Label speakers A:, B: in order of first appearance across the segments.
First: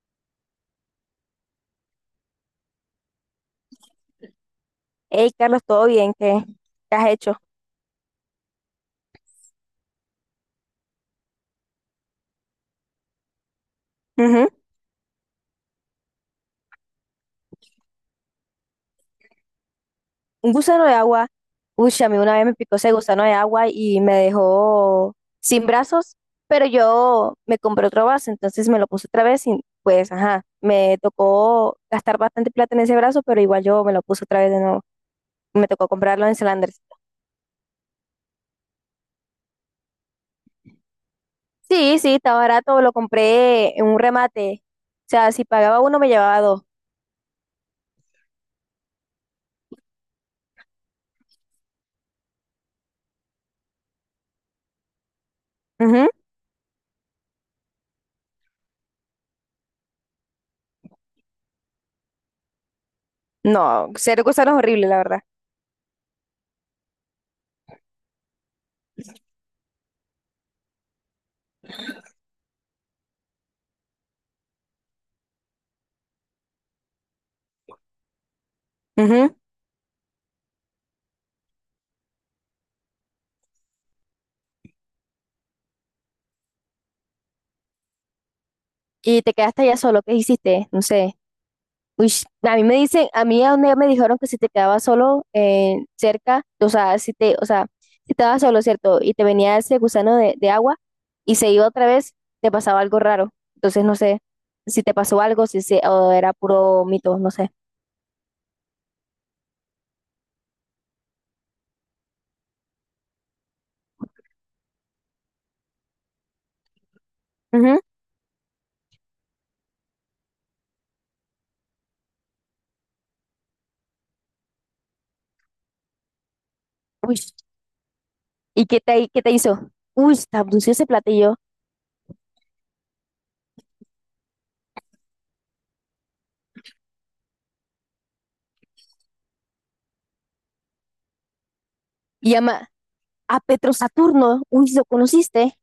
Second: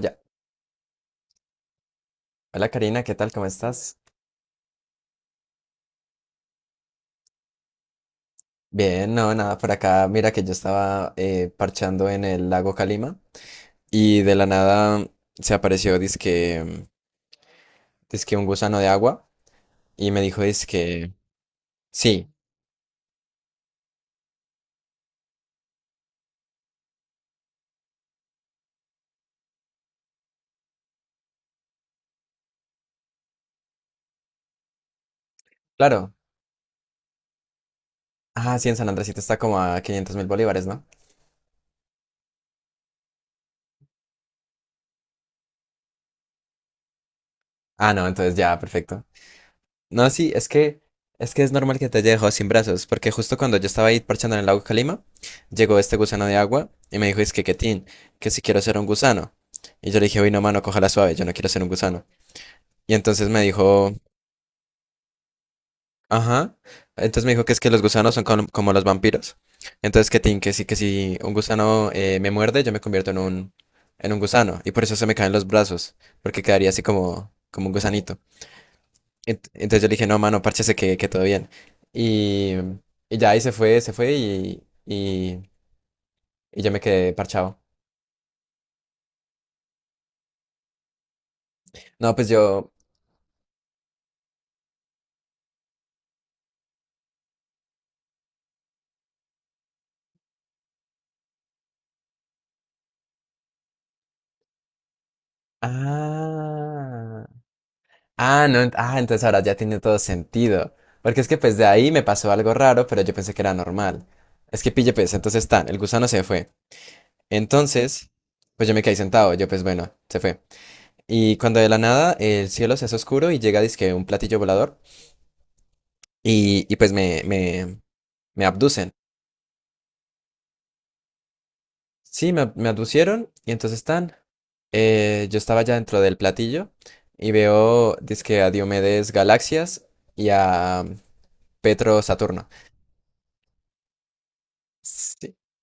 A: Ya. Hola Karina, ¿qué tal? ¿Cómo estás?
B: Hey, Carlos, ¿todo bien? ¿Qué has hecho?
A: Bien, no, nada, por acá. Mira que yo estaba parchando en el lago Calima y de la
B: Ujú.
A: nada se apareció dizque un gusano de agua y me dijo
B: Un gusano de
A: dizque,
B: agua. Uy, a mí
A: sí,
B: una vez me picó ese gusano de agua y me dejó sin brazos, pero yo me compré otro brazo, entonces me lo puse otra vez y pues, ajá, me tocó gastar bastante plata en ese brazo, pero igual yo me lo puse otra vez de nuevo. Me tocó
A: claro.
B: comprarlo en Selanders.
A: Ah, sí, en San Andresito está como a 500.000 bolívares, ¿no?
B: Sí, sí, estaba barato, lo compré en un remate. O sea, si pagaba uno, me llevaba dos.
A: Ah, no, entonces ya, perfecto. No, sí, es que es normal que te haya dejado sin brazos, porque justo cuando yo estaba ahí parchando en el lago Calima, llegó este
B: Ujú.
A: gusano de agua y me dijo, es que Ketín, que si quiero ser un gusano. Y yo le dije, uy, no, mano, cójala suave, yo no quiero ser un gusano. Y entonces me
B: No,
A: dijo,
B: cero gusanos horrible, la verdad.
A: ajá. Entonces me dijo que es que los gusanos son como los vampiros. Entonces Ketín, que sí, que si un gusano me muerde, yo me convierto en un gusano. Y por eso se me caen los brazos, porque quedaría así como, un gusanito.
B: Ujú.
A: Entonces yo le dije, no, mano, párchese que, todo bien. Y, ya ahí se fue y yo me quedé parchado.
B: Y te quedaste allá solo, ¿qué hiciste? No sé. Uy,
A: No, pues
B: a mí
A: yo.
B: me dicen, a mí a donde me dijeron que si te quedabas solo cerca, o sea, o sea, si estabas solo, ¿cierto? Y te venía ese gusano de agua y se iba otra vez, te pasaba algo raro. Entonces, no sé si te pasó algo, si se, o era puro mito,
A: Ah.
B: no sé.
A: Ah, no. Ah, entonces ahora ya tiene todo sentido. Porque es que pues de ahí me pasó algo raro, pero yo pensé que era normal. Es que pille, pues, entonces tan, el gusano se fue.
B: Ujú.
A: Entonces, pues yo me quedé sentado. Yo, pues bueno, se fue. Y cuando de la nada el cielo se hace oscuro y llega, dizque un platillo volador. Y, y pues
B: Uy,
A: me, me, me
B: ¿y qué
A: abducen.
B: te, qué te hizo? Uy, te abdució ese platillo.
A: Sí, me abducieron y entonces están. Yo estaba ya dentro del platillo y veo, dizque a Diomedes Galaxias y a Petro
B: Y
A: Saturno.
B: llama a Petro Saturno. Uy, ¿lo
A: Sí,
B: conociste?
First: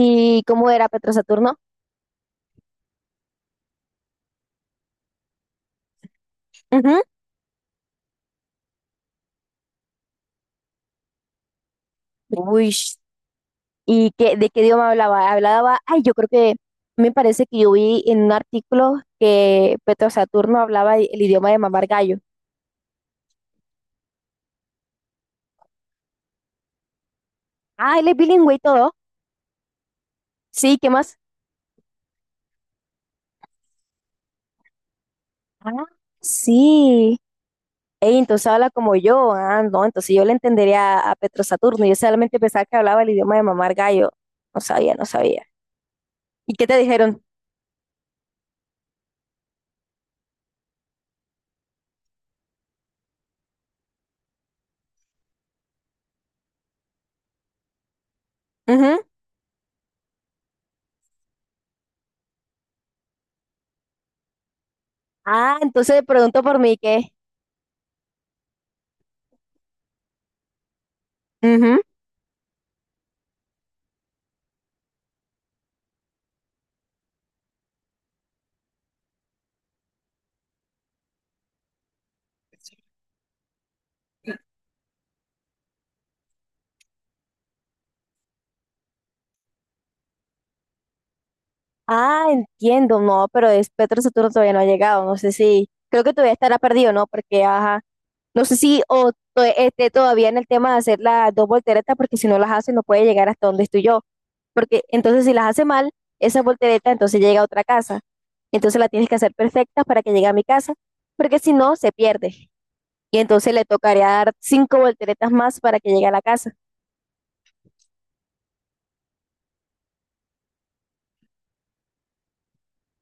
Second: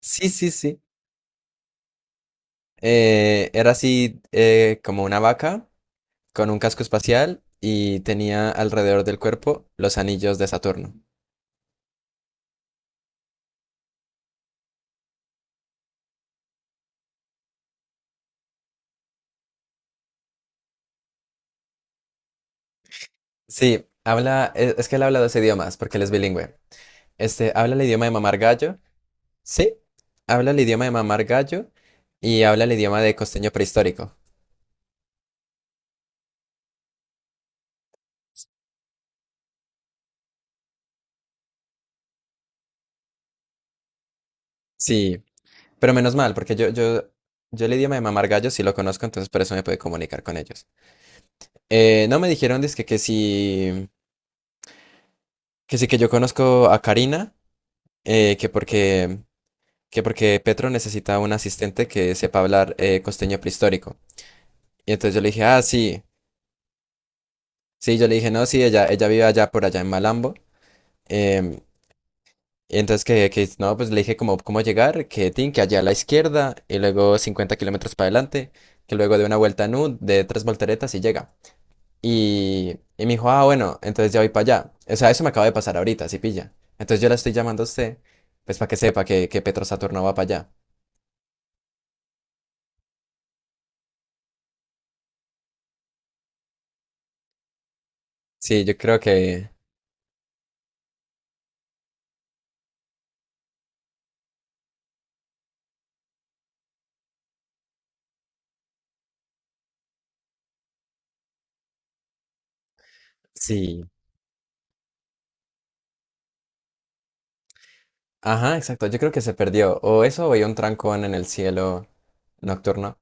A: sí, sí,
B: cómo
A: sí.
B: era Petro Saturno?
A: Era así como una vaca con un casco espacial y tenía alrededor del cuerpo los anillos de Saturno.
B: Uy, ¿de qué idioma hablaba? Ay, yo creo que me parece que yo vi en un artículo que Petro Saturno hablaba el idioma de mamar gallo.
A: Sí, habla, es que él habla dos idiomas porque él es bilingüe. Este, habla el
B: Ah,
A: idioma
B: él
A: de
B: es
A: mamar
B: bilingüe y
A: gallo.
B: todo.
A: Sí, habla el
B: Sí,
A: idioma
B: ¿qué
A: de
B: más?
A: mamar gallo y habla el idioma de costeño prehistórico.
B: Ah, sí. Ey, entonces habla como yo. Ah, no, entonces yo le entendería a Petro Saturno. Yo solamente pensaba que hablaba el idioma de mamar gallo. No sabía, no
A: Sí,
B: sabía.
A: pero menos mal,
B: ¿Y
A: porque
B: qué
A: yo,
B: te dijeron?
A: el idioma de mamar gallo sí lo conozco, entonces por eso me pude comunicar con ellos. No me dijeron dizque que sí, que yo conozco a Karina, que
B: Ujú.
A: porque, Petro necesita un asistente que sepa hablar costeño prehistórico. Y entonces yo le dije,
B: Ah,
A: ah,
B: entonces
A: sí,
B: pregunto por mí, ¿qué?
A: sí, yo le dije, no, sí, ella, vive allá por allá en Malambo. em, Y entonces que, no, pues le dije como cómo llegar, que tin, que allá a la izquierda y luego 50 kilómetros para adelante, que luego de una vuelta en U, de tres volteretas y llega. Me dijo, ah, bueno, entonces ya voy para allá. O sea, eso me acaba de pasar ahorita, si pilla. Entonces yo la estoy llamando a usted, pues para que sepa que, Petro Saturno va para allá.
B: Ah, entiendo, no, pero es Petro Saturno todavía no ha llegado, no sé si, creo que todavía estará perdido, ¿no? Porque, ajá, no sé
A: Sí, yo
B: si
A: creo que...
B: esté todavía en el tema de hacer las dos volteretas, porque si no las hace no puede llegar hasta donde estoy yo, porque entonces si las hace mal, esa voltereta entonces llega a otra casa, entonces la tienes que hacer perfecta para que llegue a mi casa, porque si no, se pierde, y entonces le
A: Sí.
B: tocaría dar cinco volteretas más para que llegue a la casa.
A: Ajá, exacto, yo creo que se perdió. O eso o hay un trancón en el cielo nocturno.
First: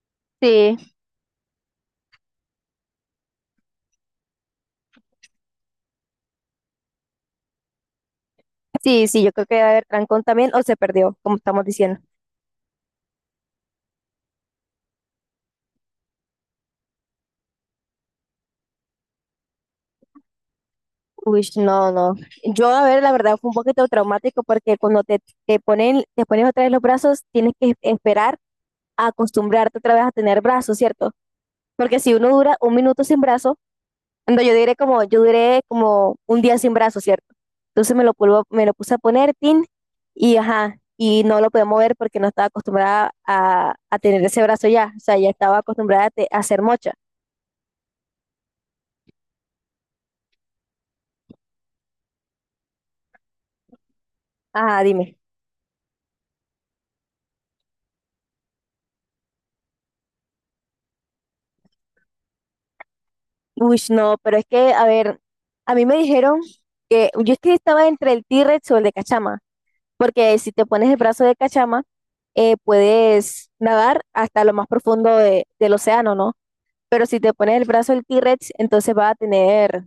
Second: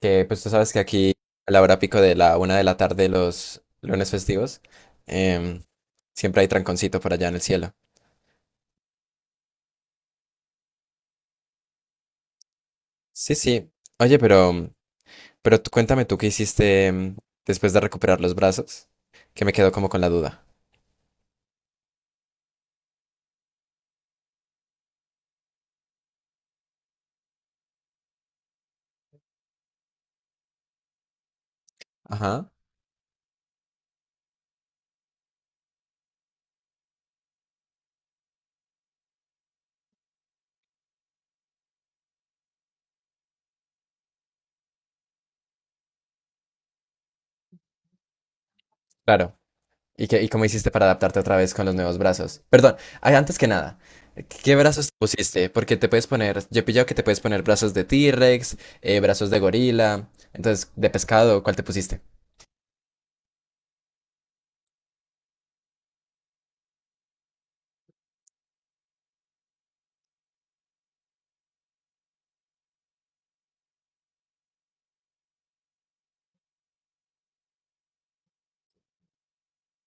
A: Que pues tú sabes
B: Sí,
A: que aquí a la hora pico de la 1 de la tarde los lunes festivos, em, siempre hay tranconcito por allá en el cielo.
B: sí, sí, yo creo que debe haber trancón también, o se perdió, como estamos diciendo.
A: Sí, sí. Oye, pero tú cuéntame tú qué hiciste después de recuperar los brazos, que me quedo como con la duda.
B: Uy, no, no. Yo, a ver, la verdad fue un poquito traumático porque cuando te pones otra vez los brazos, tienes que esperar a acostumbrarte otra vez a tener brazos, ¿cierto? Porque si uno
A: Ajá,
B: dura un minuto sin brazo, ando, yo diré como, yo duré como un día sin brazo, ¿cierto? Entonces me lo puse a poner, tin, y ajá, y no lo podía mover porque no estaba acostumbrada a tener ese brazo ya, o sea, ya estaba acostumbrada a hacer mocha.
A: claro. ¿Y qué, y cómo hiciste para adaptarte otra vez con los nuevos brazos? Perdón, ay, antes que nada, ¿qué
B: Ajá,
A: brazos te
B: dime.
A: pusiste? Porque te puedes poner, yo he pillado que te puedes poner brazos de T-Rex, brazos de gorila, entonces de pescado, ¿cuál te pusiste?
B: Uy, no, pero es que, a ver, a mí me dijeron que yo es que estaba entre el T-Rex o el de Cachama, porque si te pones el brazo de Cachama, puedes nadar hasta lo más profundo del océano, ¿no? Pero si te pones el brazo del T-Rex, entonces vas a tener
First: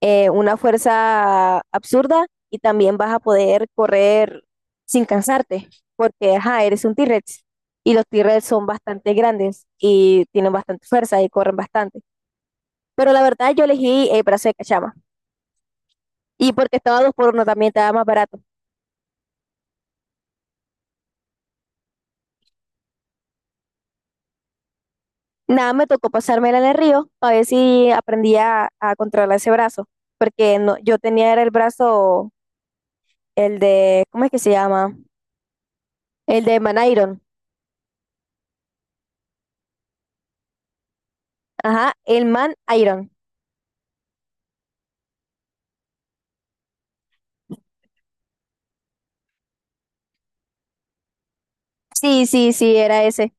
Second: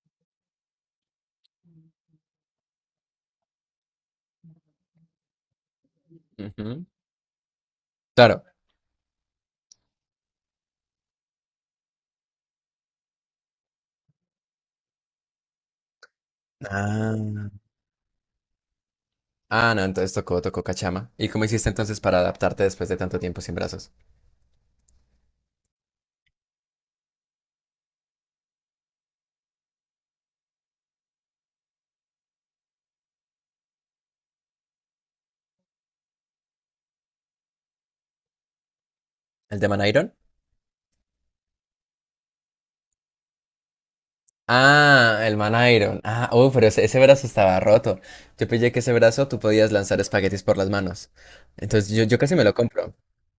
B: una fuerza absurda y también vas a poder correr sin cansarte, porque, ajá, eres
A: Ujú.
B: un T-Rex y los
A: Claro.
B: T-Rex son bastante grandes y tienen bastante fuerza y corren bastante. Pero la verdad yo elegí el brazo de cachama. Y porque estaba dos por uno
A: Ah,
B: también estaba más barato.
A: ah, no, entonces tocó cachama. ¿Y cómo hiciste entonces para adaptarte después de tanto tiempo sin brazos?
B: Nada, me tocó pasármela en el río a ver si aprendía a controlar ese brazo. Porque no, yo tenía era el brazo, el de, ¿cómo es que se llama? El de Man Iron.
A: ¿El de Man Iron?
B: Ajá, el Man Iron.
A: Ah, el Man Iron. Ah, oh, pero ese, brazo estaba roto. Yo pillé que ese brazo tú podías lanzar espaguetis por las manos. Entonces yo,
B: Sí,
A: casi me
B: sí,
A: lo
B: sí,
A: compro.
B: era ese.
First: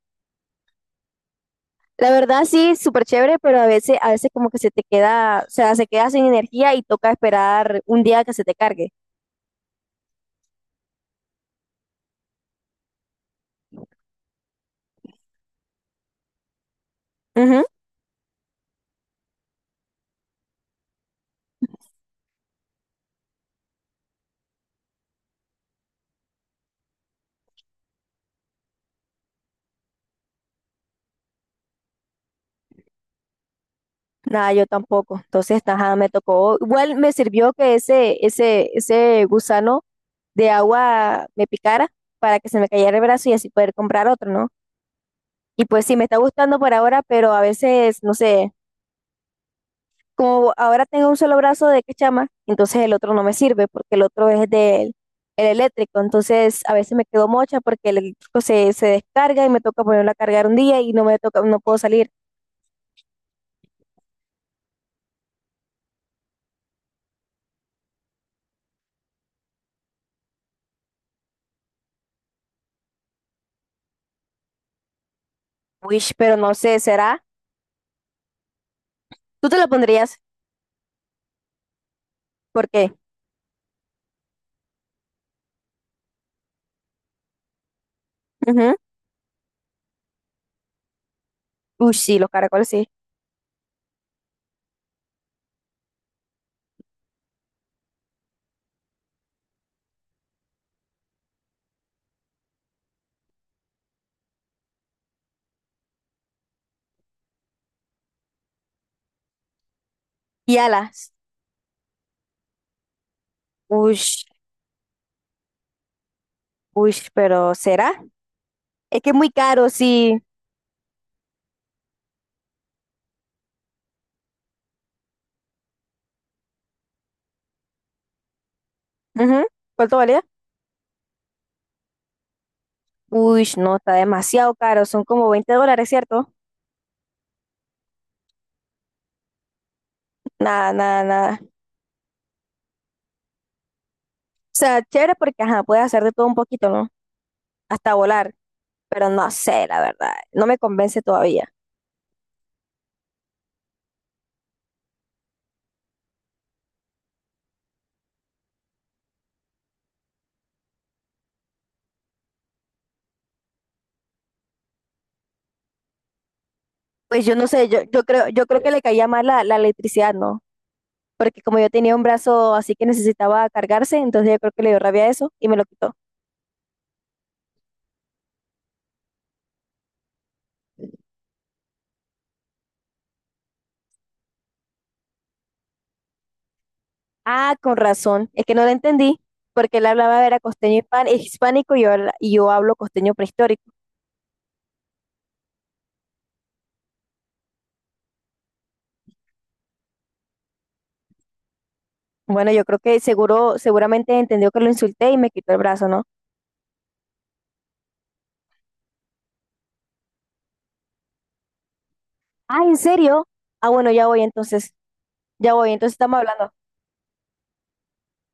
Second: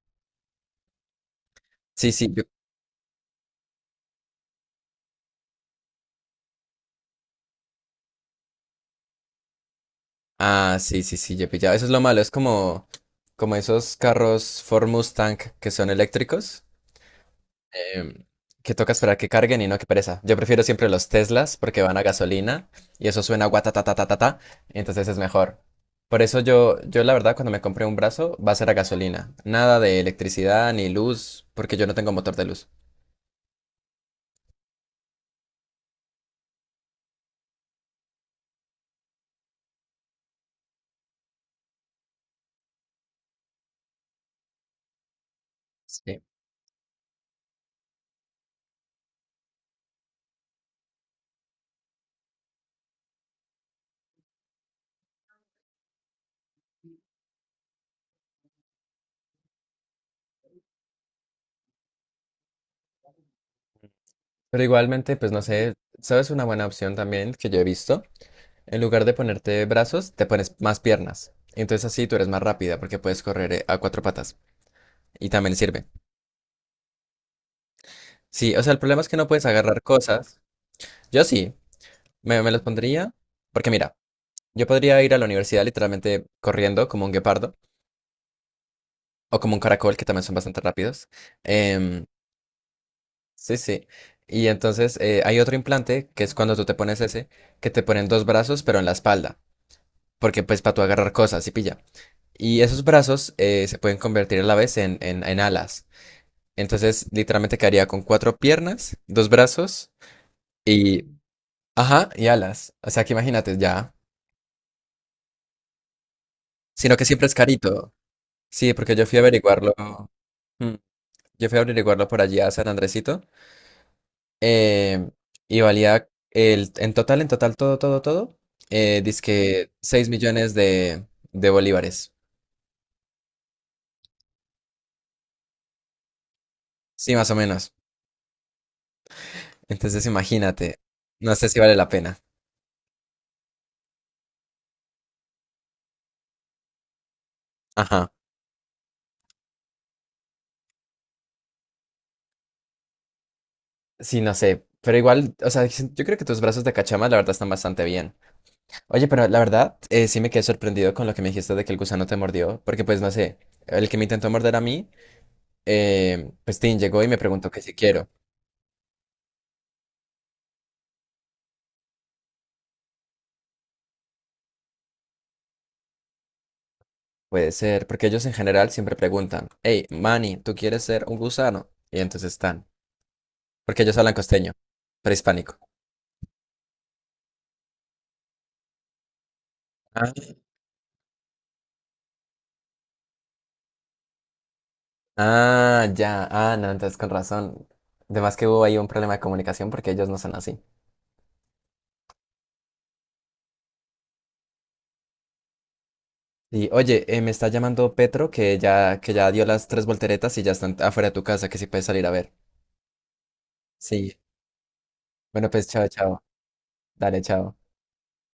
B: La
A: Sí, sí,
B: verdad sí, súper chévere, pero a veces como que se te queda, o sea, se queda sin energía y toca esperar un día que se te cargue.
A: Ah, sí, sí, sí, yo pillaba. Eso es lo malo, es como, esos carros Ford Mustang que son eléctricos.
B: Ujú.
A: em, que toca esperar que carguen y no que pereza. Yo prefiero siempre los Teslas porque van a gasolina y eso suena guatatatatata, entonces es mejor. Por eso yo, la verdad cuando me compré un brazo va a ser a gasolina. Nada de electricidad ni luz porque yo no tengo motor de luz.
B: Nada, yo tampoco. Entonces, ajá, me tocó. Igual me sirvió que ese gusano de agua me picara para que se me cayera el brazo y así poder comprar otro, ¿no? Y pues sí, me está
A: Sí.
B: gustando por ahora, pero a veces, no sé, como ahora tengo un solo brazo de quechama, entonces el otro no me sirve porque el otro es del el eléctrico. Entonces, a veces me quedo mocha porque el eléctrico se descarga y me toca ponerlo a cargar un día y no me toca, no puedo salir.
A: Pero igualmente, pues no sé, ¿sabes una buena opción también que yo he visto? En lugar de ponerte brazos, te pones más piernas. Entonces así tú eres más rápida porque puedes correr a cuatro patas. Y también sirve.
B: Wish, pero no sé, ¿será?
A: Sí, o sea, el problema es que no puedes
B: Tú te lo
A: agarrar
B: pondrías,
A: cosas. Yo sí, me los
B: ¿por qué?
A: pondría porque mira, yo podría ir a la universidad literalmente corriendo como un guepardo
B: Ujú.
A: o como un caracol, que también son bastante rápidos.
B: Ush,
A: Em,
B: sí, los caracoles sí.
A: sí, sí. Y entonces hay otro implante, que es cuando tú te pones ese, que te ponen dos brazos, pero en la espalda, porque pues para tú agarrar cosas y pilla. Y esos brazos se pueden convertir a la vez en alas. Entonces, literalmente quedaría con cuatro piernas, dos brazos
B: Y
A: y...
B: alas.
A: Ajá, y alas. O sea que imagínate ya.
B: Ush,
A: Sino que
B: ush,
A: siempre es
B: pero ¿será?
A: carito. Sí, porque
B: Es
A: yo
B: que es
A: fui a
B: muy caro,
A: averiguarlo.
B: sí.
A: mm, Yo fui a averiguarlo por allí a San Andresito. eh, y valía el, en total, todo, todo, todo.
B: Ujú.
A: Dizque
B: ¿Cuánto
A: 6
B: valía?
A: millones de bolívares.
B: Ush, no, está demasiado caro. Son como 20 dólares, ¿cierto?
A: Sí, más o menos. Entonces
B: Nada,
A: imagínate.
B: nada, nada.
A: No
B: O
A: sé si vale la pena.
B: sea, chévere porque, ajá, puedes hacer de todo un poquito, ¿no? Hasta
A: Ajá.
B: volar. Pero no sé, la verdad. No me convence todavía.
A: Sí, no sé. Pero igual, o sea, yo creo que tus brazos de cachama, la verdad, están bastante bien. Oye, pero la verdad, sí me quedé sorprendido con lo que me dijiste de que el gusano te mordió. Porque, pues, no sé, el que me intentó morder a mí. Pues Tim llegó y me
B: Pues yo no
A: preguntó que
B: sé,
A: si
B: yo, yo
A: quiero.
B: creo, yo creo que le caía mal la electricidad, ¿no? Porque como yo tenía un brazo así que necesitaba cargarse, entonces yo creo que le dio rabia a eso y me lo quitó.
A: Puede ser, porque ellos en general siempre preguntan, hey, Manny, ¿tú quieres ser un gusano? Y entonces están, porque ellos hablan costeño, prehispánico.
B: Ah, con razón. Es que no lo entendí, porque él
A: Ah,
B: hablaba era costeño hispánico y yo hablo costeño prehistórico.
A: ah, ya, ah, no, entonces con razón. Además que hubo ahí un problema de comunicación porque ellos no son así.
B: Bueno, yo creo que seguramente entendió que lo insulté y me quitó el brazo, ¿no?
A: Y oye, me está llamando Petro que ya, dio las tres volteretas y ya están afuera de tu casa, que si puedes salir a ver.
B: Ah, ¿en serio? Ah, bueno, ya
A: Sí.
B: voy entonces.
A: Bueno,
B: Ya
A: pues
B: voy,
A: chao,
B: entonces estamos
A: chao.
B: hablando.
A: Dale, chao.